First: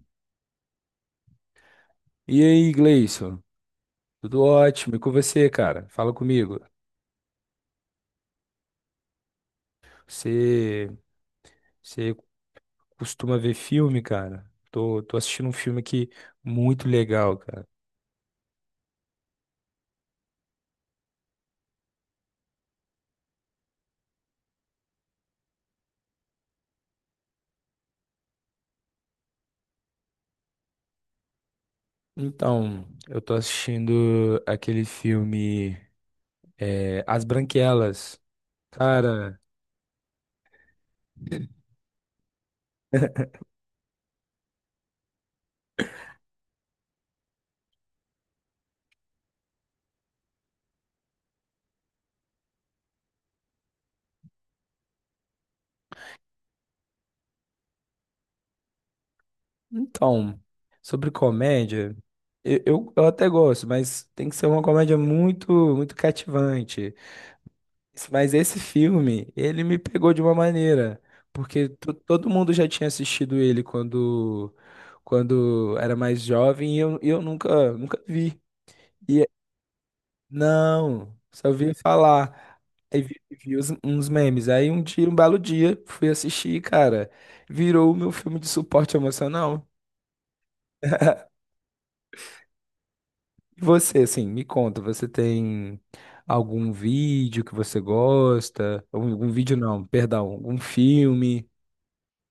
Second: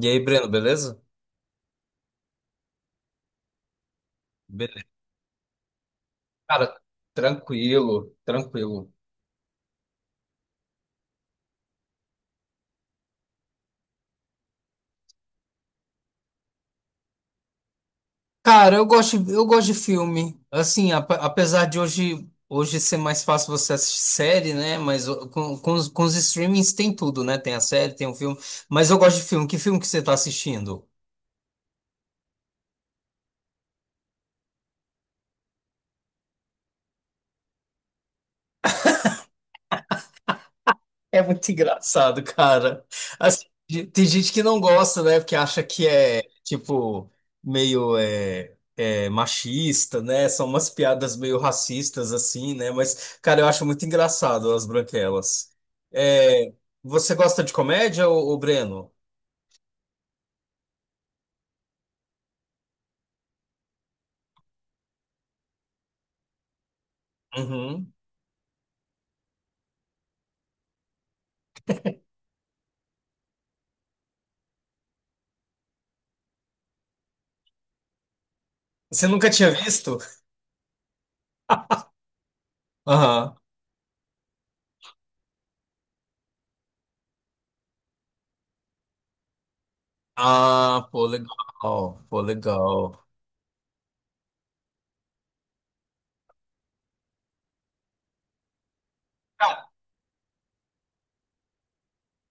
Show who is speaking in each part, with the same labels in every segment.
Speaker 1: E aí, Breno, beleza?
Speaker 2: E aí, Gleison? Tudo ótimo? E
Speaker 1: Beleza.
Speaker 2: com você, cara? Fala comigo.
Speaker 1: Cara, tranquilo, tranquilo.
Speaker 2: Você, você costuma ver filme, cara? Tô assistindo um filme aqui muito legal, cara.
Speaker 1: Cara, eu gosto de filme. Assim, apesar de hoje ser mais fácil você assistir série, né? Mas com os streamings tem tudo, né? Tem a série, tem o filme. Mas eu gosto de filme. Que filme que você tá assistindo?
Speaker 2: Então, eu tô assistindo aquele filme As Branquelas. Cara,
Speaker 1: É muito engraçado, cara. Assim, tem gente que não gosta, né? Porque acha que é, tipo, meio machista, né? São umas piadas meio racistas, assim, né? Mas, cara, eu acho muito engraçado as branquelas. É, você gosta de comédia, ô Breno?
Speaker 2: então, sobre comédia, eu até gosto, mas tem que ser uma comédia muito, muito cativante.
Speaker 1: Uhum.
Speaker 2: Mas esse filme, ele me pegou de uma maneira, porque todo mundo já tinha assistido ele quando era mais jovem e eu nunca vi.
Speaker 1: Você
Speaker 2: E
Speaker 1: nunca tinha visto?
Speaker 2: não, só vi falar. Aí vi,
Speaker 1: Aham.
Speaker 2: uns memes. Aí um dia, um belo dia, fui assistir, cara, virou o meu filme de suporte emocional.
Speaker 1: Ah, pô, legal. Pô, legal.
Speaker 2: E você, assim, me conta, você tem algum vídeo que você gosta? Algum vídeo não, perdão, algum filme?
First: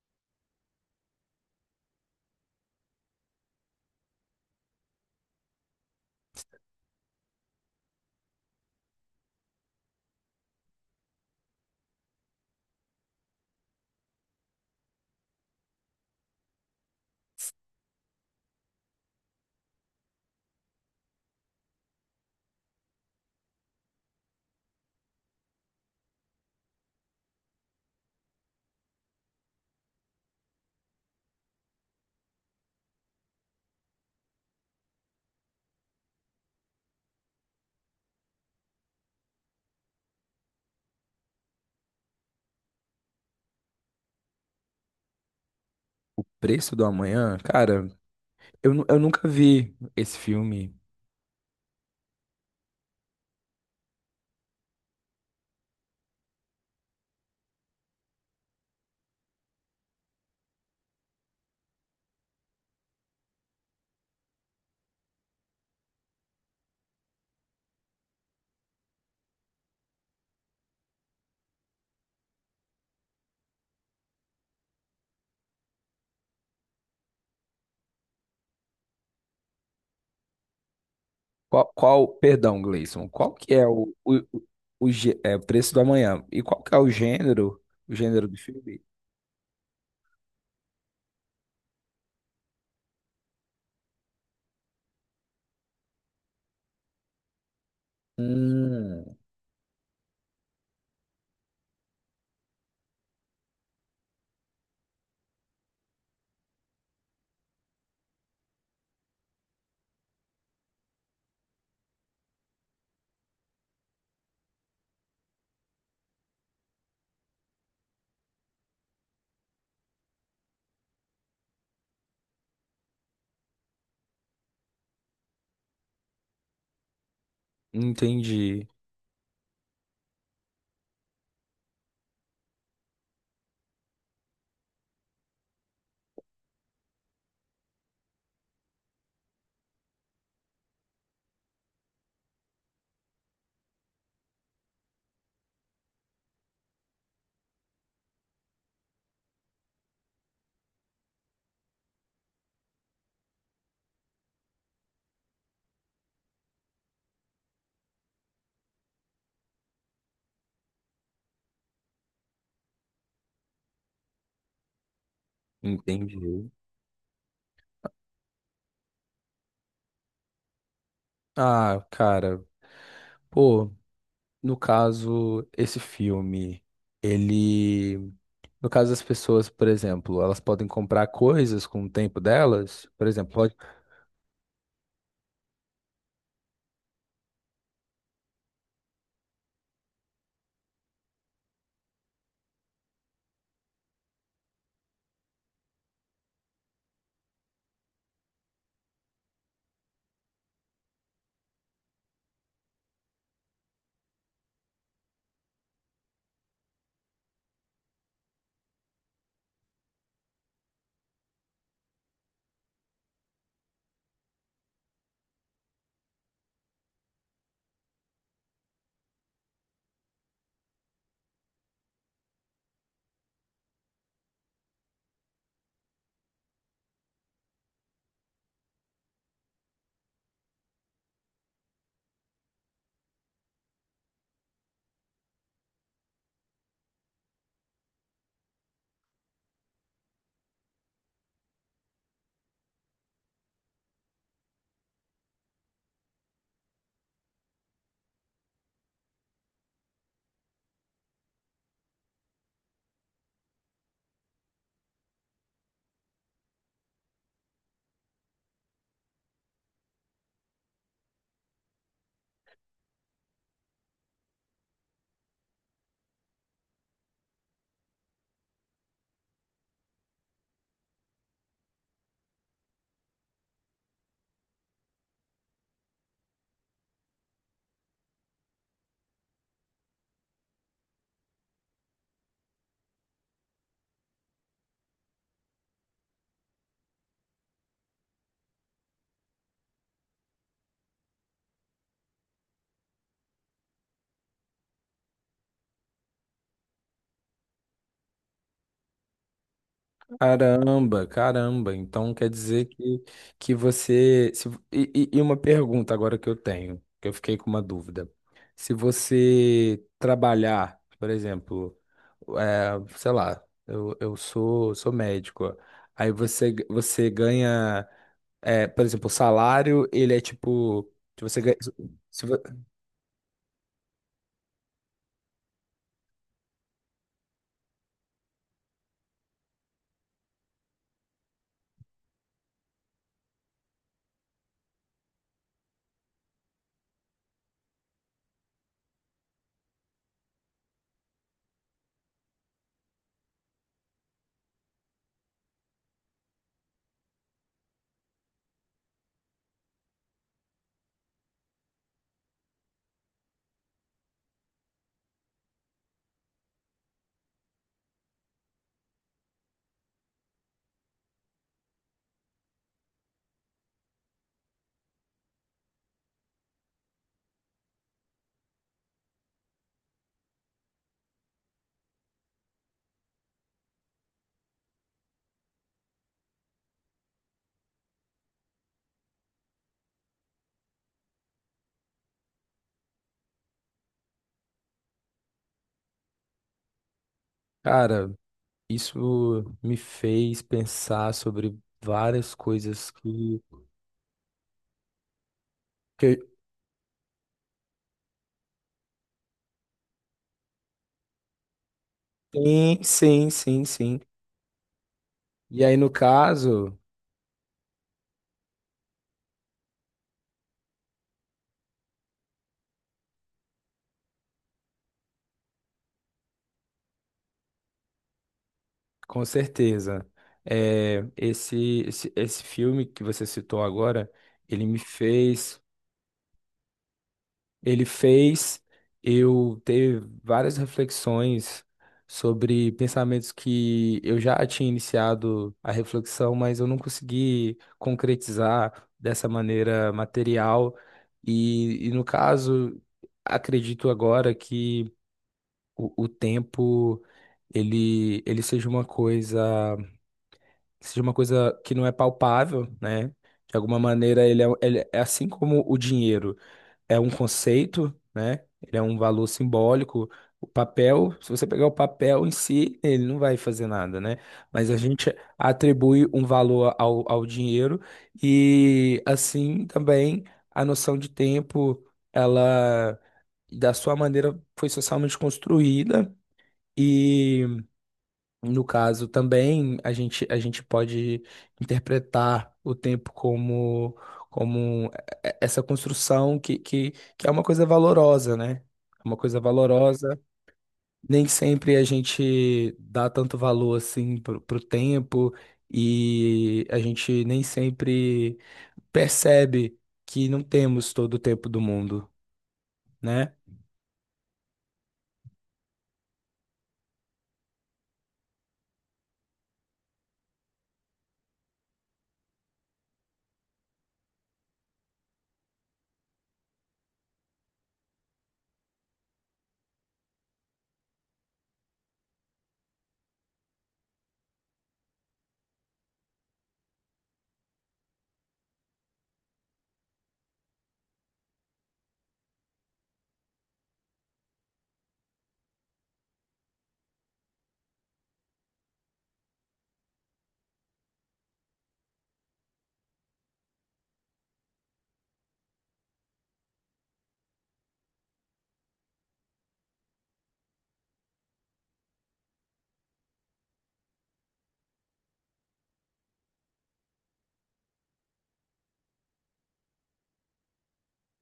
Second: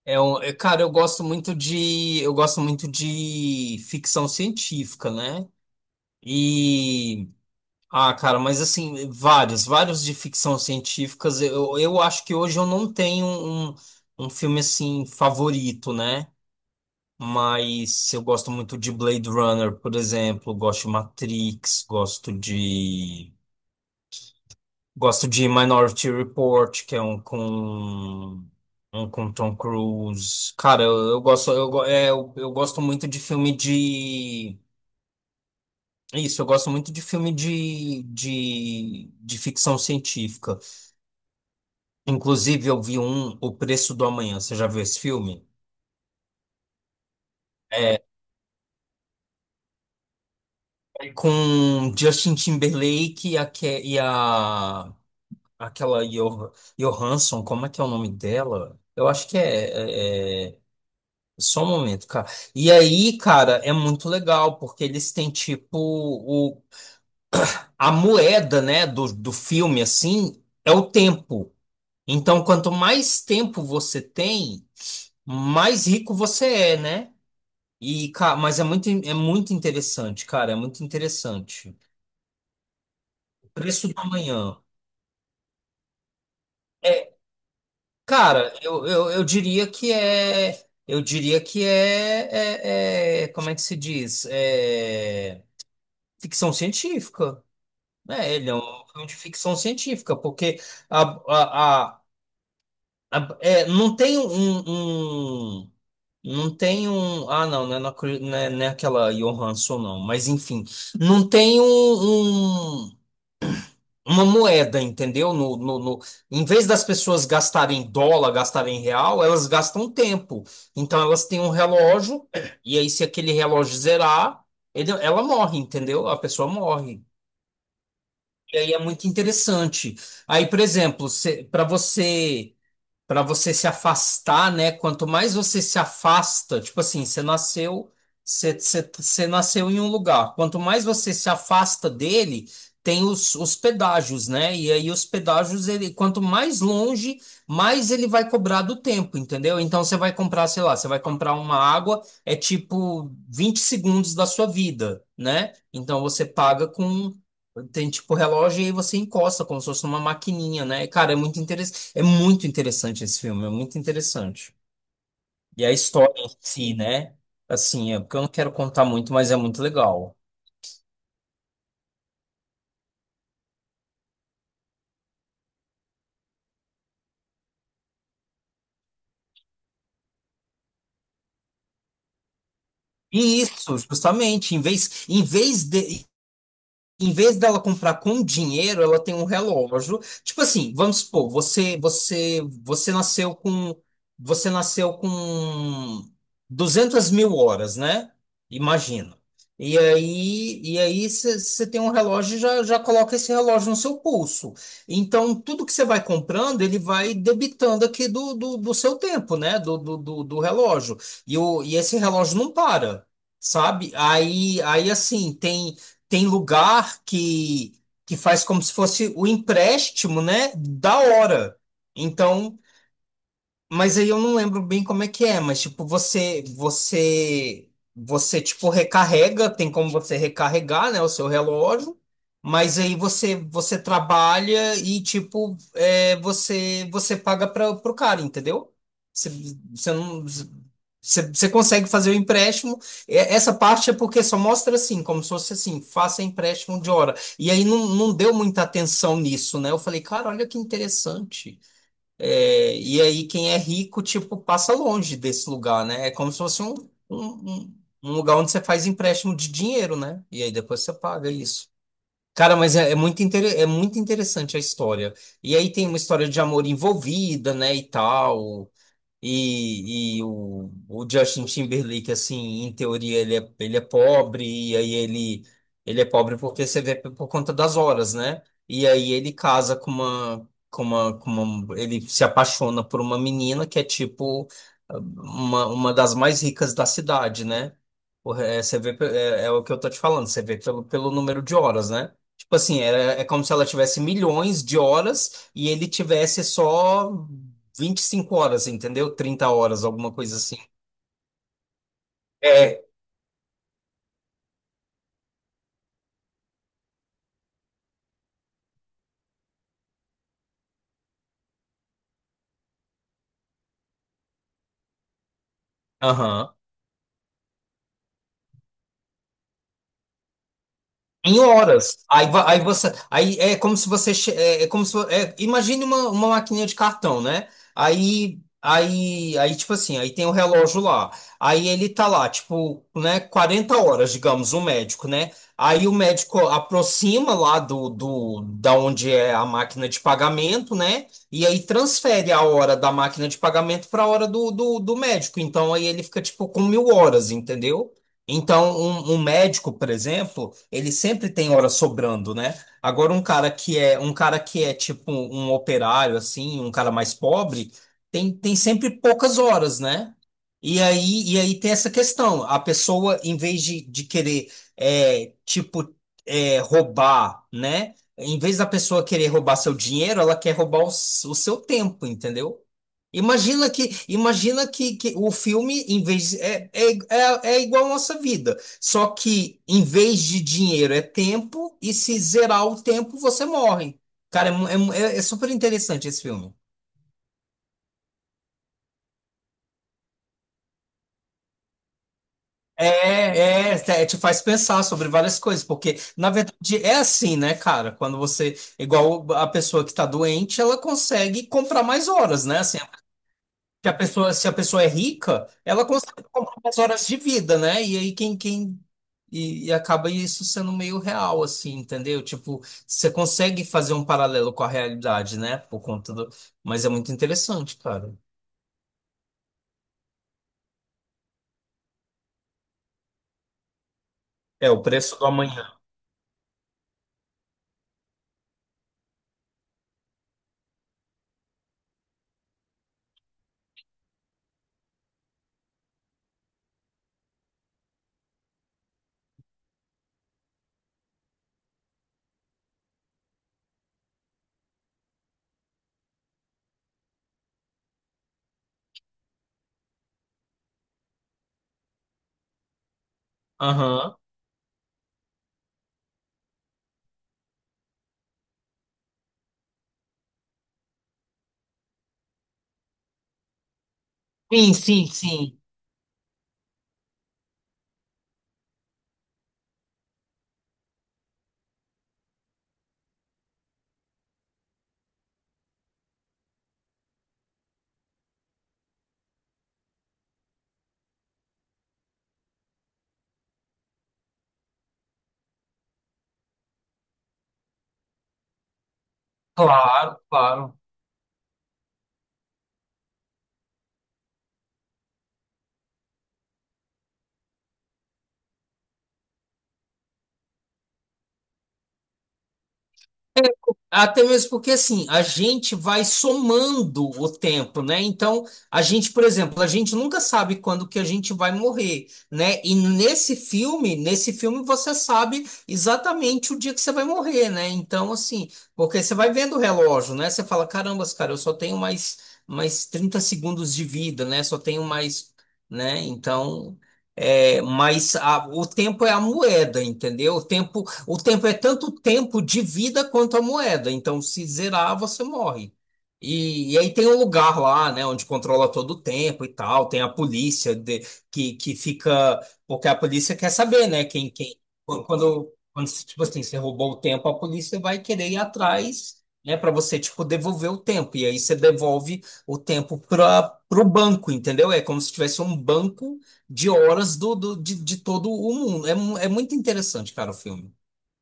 Speaker 1: Cara, eu gosto muito de ficção científica, né? E Cara, mas assim, vários de ficção científicas. Eu acho que hoje eu não tenho um filme assim favorito, né? Mas eu gosto muito de Blade Runner, por exemplo, gosto de Matrix, gosto de Minority Report, que é um com Tom Cruise. Cara, eu gosto muito de filme de. É isso, eu gosto muito de filme de ficção científica. Inclusive, eu vi O Preço do Amanhã. Você já viu esse filme?
Speaker 2: Preço do Amanhã? Cara,
Speaker 1: É,
Speaker 2: eu nunca vi esse filme.
Speaker 1: é com Justin Timberlake e a, Ke- e a- aquela Johansson, como é que é o nome dela? Eu acho que é- é- Só um momento, cara. E aí, cara, é muito legal, porque eles têm tipo a moeda, né, do filme, assim, é o tempo. Então, quanto mais tempo você tem, mais rico você é, né? E, cara, mas é muito interessante, cara, é muito
Speaker 2: Qual,
Speaker 1: interessante.
Speaker 2: qual, perdão, Gleison, qual que é
Speaker 1: Preço
Speaker 2: o,
Speaker 1: do Amanhã.
Speaker 2: Preço do Amanhã? E qual que é
Speaker 1: É,
Speaker 2: o gênero do
Speaker 1: cara,
Speaker 2: filme?
Speaker 1: eu diria que é. Eu diria que é, como é que se diz? É, ficção científica. É, ele é um filme de
Speaker 2: Hum,
Speaker 1: ficção científica, porque a, a, a, não tem um- não tem um. Ah, não, não é, na Cru- não é, não é aquela Johansson, não. Mas, enfim, não tem um- uma moeda, entendeu? Em vez das pessoas gastarem dólar, gastarem real, elas gastam tempo. Então, elas têm um relógio, e aí, se aquele relógio zerar, ela morre, entendeu? A pessoa morre. E
Speaker 2: entendi,
Speaker 1: aí é muito interessante. Aí, por exemplo, para você para você se afastar, né? Quanto mais você se afasta, tipo assim, você nasceu em um lugar. Quanto mais você se afasta dele, tem os pedágios, né? E aí os pedágios, ele, quanto mais longe, mais ele vai cobrar do tempo, entendeu? Então você vai comprar, sei lá, você vai comprar uma água, é tipo 20 segundos da sua vida, né? Então você paga com. Tem tipo relógio e aí você encosta como se fosse uma maquininha, né? Cara, é muito interessante esse filme, é muito interessante. E a história
Speaker 2: entendi.
Speaker 1: em si, né? Assim, é porque eu não quero contar muito, mas é muito legal.
Speaker 2: Ah, cara, pô, no caso, esse filme, ele, no caso das pessoas, por exemplo, elas podem comprar coisas com o tempo delas, por exemplo,
Speaker 1: E
Speaker 2: pode.
Speaker 1: isso, justamente, em vez dela comprar com dinheiro, ela tem um relógio. Tipo assim, vamos supor, você nasceu com 200 mil horas, né? Imagina. E aí você tem um relógio e já já coloca esse relógio no seu pulso. Então tudo que você vai comprando, ele vai debitando aqui do seu tempo, né? Do relógio. E esse relógio não para. Sabe? Aí assim, tem lugar que faz como se fosse o empréstimo, né? Da hora. Então mas aí eu não lembro bem como é que é, mas tipo, você tipo recarrega, tem como você recarregar, né, o seu relógio, mas aí você trabalha e tipo, você paga para pro cara, entendeu? Você, você não, você consegue fazer o empréstimo. E essa parte é porque só mostra assim, como se fosse assim, faça empréstimo de hora. E aí não deu muita atenção nisso, né? Eu falei, cara, olha que interessante. É, e aí quem é rico, tipo, passa longe desse lugar, né? É como se fosse um, um- um lugar onde você faz empréstimo de dinheiro, né? E aí depois você paga isso. Cara, mas é muito interessante a história. E aí tem uma história de amor envolvida, né, e tal. E o Justin Timberlake, assim, em teoria, ele é pobre, e aí ele é pobre porque você vê por conta das horas, né? E aí ele casa ele se apaixona por uma menina que é tipo uma das mais ricas da cidade, né? O re- é, Você vê, pe- é, é o que eu tô te falando, você vê pelo número de horas, né? Tipo assim, é como se ela tivesse milhões de horas e ele tivesse só 25 horas, entendeu? 30 horas, alguma coisa assim.
Speaker 2: Caramba, caramba. Então quer dizer
Speaker 1: É,
Speaker 2: que você. Se- e uma pergunta agora que eu tenho, que eu fiquei com uma dúvida. Se você trabalhar, por exemplo, sei lá, sou médico, aí
Speaker 1: aham.
Speaker 2: você ganha, por exemplo, o salário, ele é tipo. Se
Speaker 1: Em
Speaker 2: você ganha,
Speaker 1: horas.
Speaker 2: se
Speaker 1: Aí,
Speaker 2: vo-
Speaker 1: va- aí você, aí é como se você, che- é, é como se, imagine uma maquininha de cartão, né? Aí tipo assim, aí tem o relógio lá. Aí ele tá lá, tipo, né, 40 horas, digamos, o médico, né? Aí o médico aproxima lá do, do da onde é a máquina de pagamento, né? E aí transfere a hora da máquina de pagamento para a hora do médico. Então aí ele fica tipo com mil horas, entendeu? Então, um médico, por exemplo, ele sempre tem hora sobrando, né? Agora, um cara que é tipo um operário, assim, um cara mais pobre, tem sempre poucas horas, né? E aí tem essa questão. A pessoa, em vez de querer, tipo, roubar, né? Em vez da pessoa querer roubar seu dinheiro, ela quer roubar o seu tempo, entendeu? Imagina que o filme, em vez de- é, é, é, é igual à nossa vida. Só que em vez de dinheiro é tempo, e se zerar o tempo, você morre. Cara, é super interessante esse filme.
Speaker 2: cara, isso me fez pensar sobre várias coisas que.
Speaker 1: Te faz pensar sobre várias coisas, porque
Speaker 2: Que
Speaker 1: na verdade é assim, né, cara? Quando você, igual a pessoa que tá doente, ela consegue comprar mais horas, né? Assim,
Speaker 2: Sim, sim, sim,
Speaker 1: que a
Speaker 2: sim.
Speaker 1: pessoa, se a pessoa é rica,
Speaker 2: E aí,
Speaker 1: ela
Speaker 2: no
Speaker 1: consegue comprar
Speaker 2: caso,
Speaker 1: umas horas de vida, né? E aí quem, quem e acaba isso sendo meio real, assim, entendeu? Tipo, você consegue fazer um paralelo com a realidade, né? Por conta do. Mas é muito interessante, cara.
Speaker 2: com certeza, esse filme que você citou agora, ele
Speaker 1: É
Speaker 2: me
Speaker 1: o Preço do
Speaker 2: fez,
Speaker 1: Amanhã.
Speaker 2: ele fez eu ter várias reflexões sobre pensamentos que eu já tinha iniciado a reflexão, mas eu não consegui concretizar dessa maneira material. No caso, acredito agora que o tempo ele seja uma coisa, seja uma coisa que não é palpável, né? De alguma
Speaker 1: Aham.
Speaker 2: maneira ele é assim como o dinheiro é um conceito, né? Ele é um valor simbólico. O papel, se você pegar o papel em si, ele não vai fazer nada, né? Mas
Speaker 1: Sim,
Speaker 2: a
Speaker 1: sim,
Speaker 2: gente
Speaker 1: sim.
Speaker 2: atribui um valor ao dinheiro e assim também a noção de tempo, ela da sua maneira foi socialmente construída e no caso também a gente pode interpretar o tempo como, como essa construção que é uma coisa valorosa, né? É uma coisa valorosa.
Speaker 1: Claro, claro.
Speaker 2: Nem sempre a gente dá tanto valor assim pro tempo e a gente nem sempre percebe que não temos todo o tempo do mundo, né?
Speaker 1: É, Até mesmo porque assim, a gente vai somando o tempo, né? Então, a gente, por exemplo, a gente nunca sabe quando que a gente vai morrer, né? E nesse filme você sabe exatamente o dia que você vai morrer, né? Então, assim, porque você vai vendo o relógio, né? Você fala, caramba cara, eu só tenho mais 30 segundos de vida, né? Só tenho mais, né? Então, o tempo é a moeda, entendeu? O tempo é tanto tempo de vida quanto a moeda. Então, se zerar, você morre. E aí tem um lugar lá, né, onde controla todo o tempo e tal. Tem a polícia que fica, porque a polícia quer saber, né, quando, tipo assim, você roubou o tempo, a polícia vai querer ir atrás, né, para você, tipo, devolver o tempo. E aí você devolve o tempo para o banco, entendeu? É como se tivesse um banco de horas de todo o mundo. É muito interessante, cara, o filme.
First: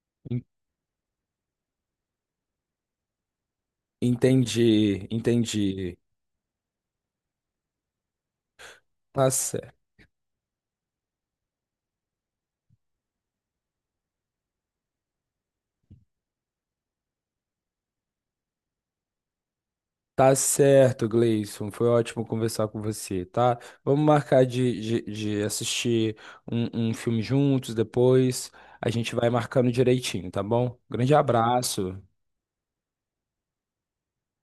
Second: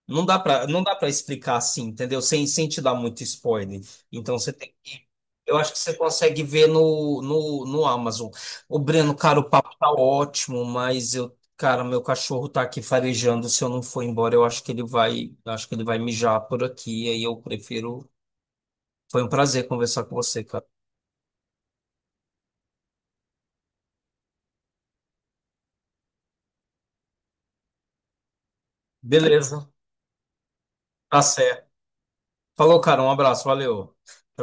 Speaker 1: Não dá
Speaker 2: En-
Speaker 1: pra, não dá para explicar assim, entendeu? Sem te dar muito spoiler. Então
Speaker 2: Entendi,
Speaker 1: eu acho que você
Speaker 2: entendi.
Speaker 1: consegue ver no Amazon. O Breno,
Speaker 2: Tá.
Speaker 1: cara, o papo tá ótimo, mas eu, cara, meu cachorro tá aqui farejando. Se eu não for embora, eu acho que ele vai mijar por aqui. Aí eu prefiro. Foi um prazer conversar com
Speaker 2: Tá
Speaker 1: você, cara.
Speaker 2: certo, Gleison. Foi ótimo conversar com você, tá? Vamos marcar de assistir um filme juntos depois. A gente vai marcando
Speaker 1: Beleza,
Speaker 2: direitinho, tá bom? Grande
Speaker 1: tá certo.
Speaker 2: abraço.
Speaker 1: Falou, cara, um abraço, valeu. Tchau, tchau.